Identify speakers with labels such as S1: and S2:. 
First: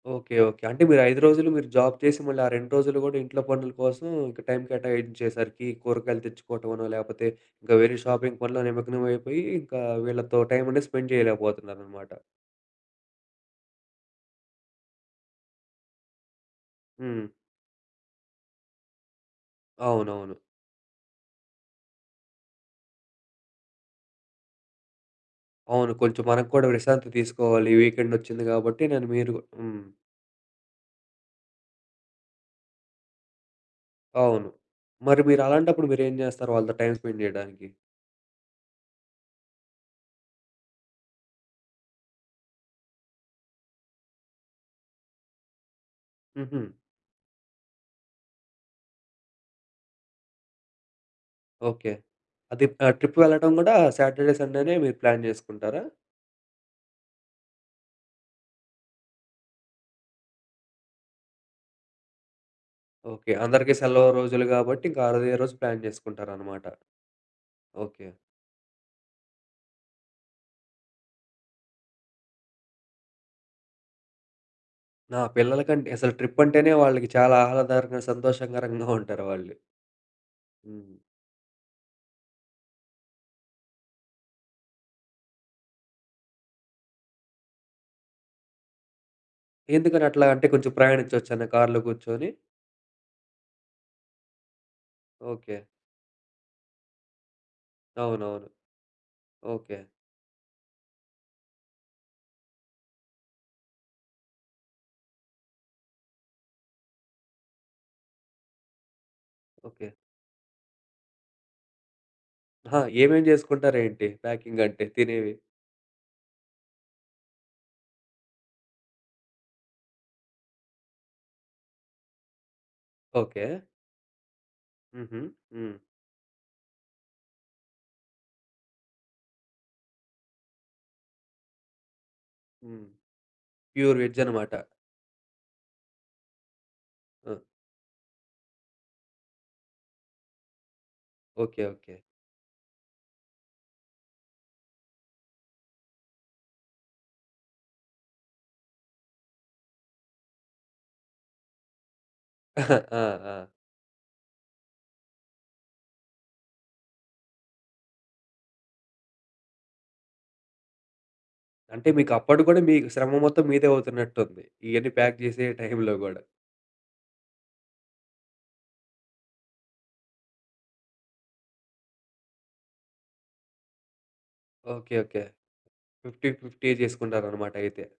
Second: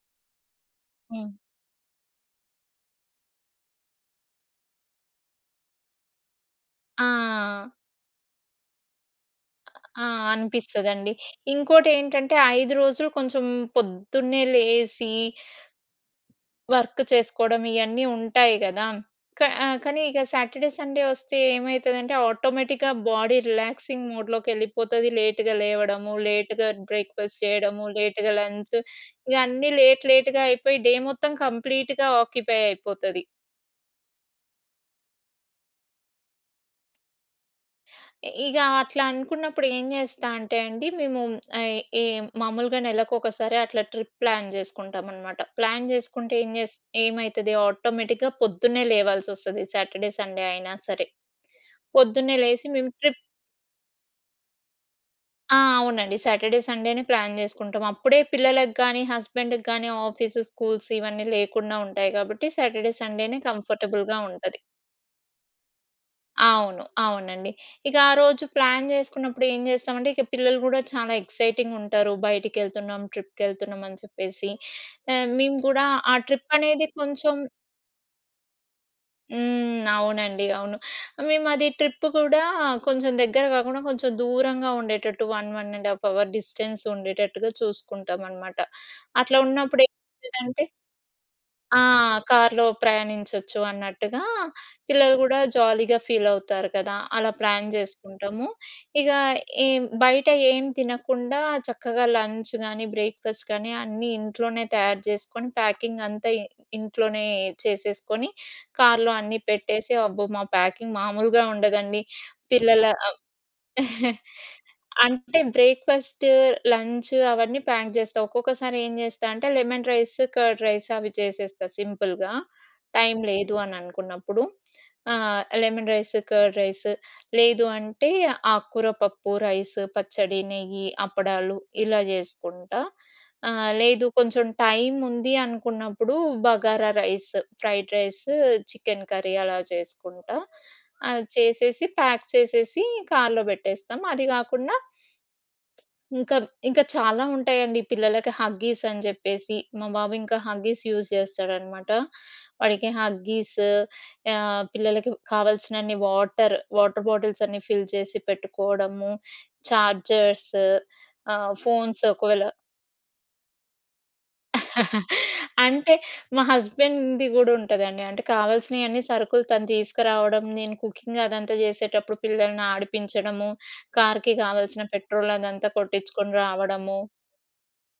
S1: Okay. Okay. అంటే మీరు 5
S2: హ్మ్.
S1: రోజులు మీరు జాబ్ చేసి మళ్ళీ ఆ 2 రోజులు కూడా ఇంట్లో పనుల కోసం ఇంకా టైం కేటాయించే సరికి కూరగాయలు తెచ్చుకోవటమనో లేకపోతే
S2: ఆ!
S1: ఇంకా వేరే షాపింగ్ పనులు నిమగ్నమయిపోయి ఇంకా
S2: ఆ!
S1: వీళ్ళతో టైమనేది
S2: అనిపిస్తది
S1: స్పెండ్
S2: అండి.
S1: చేయలేకపోతున్నారనమాట.
S2: ఇంకోటేంటంటే 5 రోజులు కొంచెం పొద్దున్నే లేసి... వర్క్
S1: హ్మ్.
S2: చేసుకోవడం ఇయన్నీ ఉంటాయి కదా! క కానీ ఇగ
S1: అవునవును.
S2: సాటర్‌డే, సండే వస్తే ఏమైతదంటే ఆటోమేటిక్‌గా బాడీ రిలాక్సింగ్ మోడ్‌లోకెళ్ళిపోతది. లేట్‌గా
S1: అవును.
S2: లేవడము.
S1: కొంచెం మనకు కూడా
S2: లేట్‌గా
S1: విశ్రాంతి
S2: బ్రేక్ఫాస్ట్
S1: తీసుకోవాలి.
S2: చేయడము.
S1: వీకెండ్
S2: లేట్‌గా
S1: ఒచ్చింది
S2: లంచ్
S1: కాబట్టి నేను మీరు
S2: ఇవన్నీ
S1: హ్మ్.
S2: లేట్ లేట్‌గా అయిపోయి డే మొత్తం కంప్లీట్‌గా ఆక్యుపై అయిపోతది.
S1: అవును. మరి మీరలాంటప్పుడు మీరు ఏం చేస్తారు? వాళ్ళతో టైం స్పెండ్ చేయడానికి?
S2: ఇ ఇగ అట్లా అనుకున్నప్పుడు ఏం చేస్తా అంటె అండి. మేము ఈ, ఈ మామూలుగా నెలలకొకసారి అట్లా ట్రిప్ ప్లాన్ చేసుకుంటామన్నమాట. ప్లాన్ చేసుకుంటే ఏం
S1: హుహు.
S2: జేస్ ఏం ఏమైతది ఆటోమేటిక్‌గా పొద్దున్నే లేవాల్సోస్తది. సాటర్‌డే, సండే అయినా సరే.
S1: ఓకే.
S2: పొద్దున్నే
S1: అది
S2: లేసి మేము
S1: ఆహ్, ట్రిప్
S2: ట్రిప్
S1: వెళ్ళడం కూడా సాటర్‌డే, సండే‌నే మీరు ప్లాన్
S2: ఆ!
S1: చేసుకుంటారా?
S2: అవునండి. సాటర్‌డే, సండేనే ప్లాన్ చేసుకుంటాం అప్పుడే పిల్లలకి గానీ హస్బెండ్‌కి గానీ ఆఫీస్, స్కూల్స్ ఇవన్నీ లేకుండా ఉంటాయి కాబట్టి సాటర్‌డే,
S1: ఓకే.
S2: సండేనే
S1: అందరికీ సెలవు
S2: కంఫర్టబుల్‌గా
S1: రోజులు
S2: ఉంటది.
S1: కాబట్టి ఇంకా ఆ రోజుది ఏ రోజు ప్లాన్ చేసుకుంటారన్నమాట.
S2: అవును. అవునండి. ఇక
S1: ఓకే.
S2: ఆరోజు ప్లాన్ చేసుకున్నప్పుడు ఏం జేస్తామంటే ఇక పిల్లలు కూడా చాలా ఎక్సైటింగ్‌గా ఉంటరు. బయటికెళ్తున్నాం ట్రిప్‌కెళ్తున్నామని చెప్పేసి
S1: నా
S2: ఆహ్, మేము కూడా
S1: పిల్లలకంటే అసలు
S2: ఆ
S1: ట్రిప్
S2: ట్రిప్
S1: అంటేనే
S2: అనేది
S1: వాళ్ళకి చాలా
S2: కొంచెం
S1: ఆహ్లాదారకంగా, సంతోషకరంగా ఉంటారు వాళ్ళు.
S2: హ్మ్. అవునండి. అవును.
S1: హ్మ్.
S2: మేమది ట్రిప్ కూడా కొంచెం దగ్గర కాకుండా కొంచెం దూరంగా ఉండేటట్టు 1, 1.1/2 అవర్ డిస్టెన్స్ ఉండేటట్టుగా చూసుకుంటామనమాట. అట్లా ఉన్నప్పుడు
S1: ఎందుకని అట్లా అంటే
S2: ఏమైతదంటే
S1: కొంచెం ప్రయాణించొచ్చనా? కార్లో
S2: ఆ!
S1: కూర్చొని?
S2: కార్‌లో ప్రయాణించొచ్చు అన్నట్టుగా పిల్లలు కూడా
S1: ఓకే.
S2: జాలీగా ఫీల్ అవుతారు కదా! అలా ప్లాన్ చేసుకుంటాము.
S1: అవునవును.
S2: ఇగ
S1: ఓకే.
S2: ఏం బయట ఏం తినకుండా చక్కగా లంచ్ గానీ బ్రేక్ఫాస్ట్ గానీ అన్నీ ఇంట్లోనే తయారు చేసుకొని ప్యాకింగ్ అంతా ఇ ఇంట్లోనే చేసేసుకొని కార్లో అన్నీ
S1: ఓకే.
S2: పెట్టేసి అబ్బో! మా ప్యాకింగ్ మామూలుగా ఉండదండి.
S1: ఆహా!
S2: పిల్లల అ
S1: ఏమేమి చేసుకుంటారు ఏంటి? ప్యాకింగంటే తినేవి.
S2: అంటే బ్రేక్ఫాస్టు, లంచు అవన్నీ ప్యాక్ చేస్తా. ఒక్కొక్కసారి ఏం చేస్తా అంటే లెమన్ రైస్, కర్డ్ రైస్ అవి చేసేస్తా సింపుల్‌గా. టైం లేదు
S1: ఓకే.
S2: అని అనుకున్నప్పుడు. ఆ!
S1: హుహు. హ్మ్.
S2: లెమన్ రైస్, కర్డ్ రైస్ లేదు అంటే ఆకుకూర పప్పు, రైసు, పచ్చడి, నెయ్యి, అప్పడాలు ఇలా చేసుకుంటా.
S1: హ్మ్.
S2: ఆ!
S1: ప్యూర్
S2: లేదు.
S1: వెజ్
S2: కొంచెం
S1: అన్నమాట.
S2: టైం ఉంది అనుకున్నప్పుడు బగారా రైసు,
S1: ఆ!
S2: ఫ్రైడ్ రైసు, చికెన్ కర్రీ అలా చేసుకుంటా. అది
S1: ఓకే.
S2: చేసేసి
S1: ఓకే.
S2: ప్యాక్ చేసేసి కార్‌లో పెట్టేస్తాం. అది కాకుండా ఇంకా ఇంకా చాలా ఉంటాయండి. పిల్లలకి హగ్గీస్ అని చెప్పేసి. మా బాబు ఇంకా హగ్గీస్ యూజ్ చేస్తాడన్నమాట. వాడికి
S1: ఆ! ఆ!
S2: హగ్గీసు ఆహ్, పిల్లలకి కావాల్సినన్ని వాటరు. వాటర్ బాటిల్స్ అన్నీ ఫిల్ చేసి పెట్టుకోవడము. ఛార్జర్సు ఆహ్,
S1: అంటే
S2: ఫోన్స్
S1: మీకు అప్పుడు
S2: ఒకవేళ
S1: గూడా మీ శ్రమ మొత్తం మీదే అవుతున్నట్టుంది. ఇయన్నీ ప్యాక్ చేసే
S2: అంటే
S1: టైంలో గూడా.
S2: మా హస్బెండ్‌ది కూడా ఉంటదండి. అంటే కావాల్సినయన్నీ సరుకులు తను తీసుకురావడం. నేను కుకింగ్ అదంతా చేసేటప్పుడు పిల్లల్ని ఆడిపించడము. కార్‌కి కావాల్సిన
S1: ఓకే. ఓకే.
S2: పెట్రోల్ అదంతా
S1: ఫిఫ్టీ
S2: కొట్టించుకొని
S1: ఫిఫ్టీ
S2: రావడము.
S1: చేసుకుంటారన్నమాట అయితే.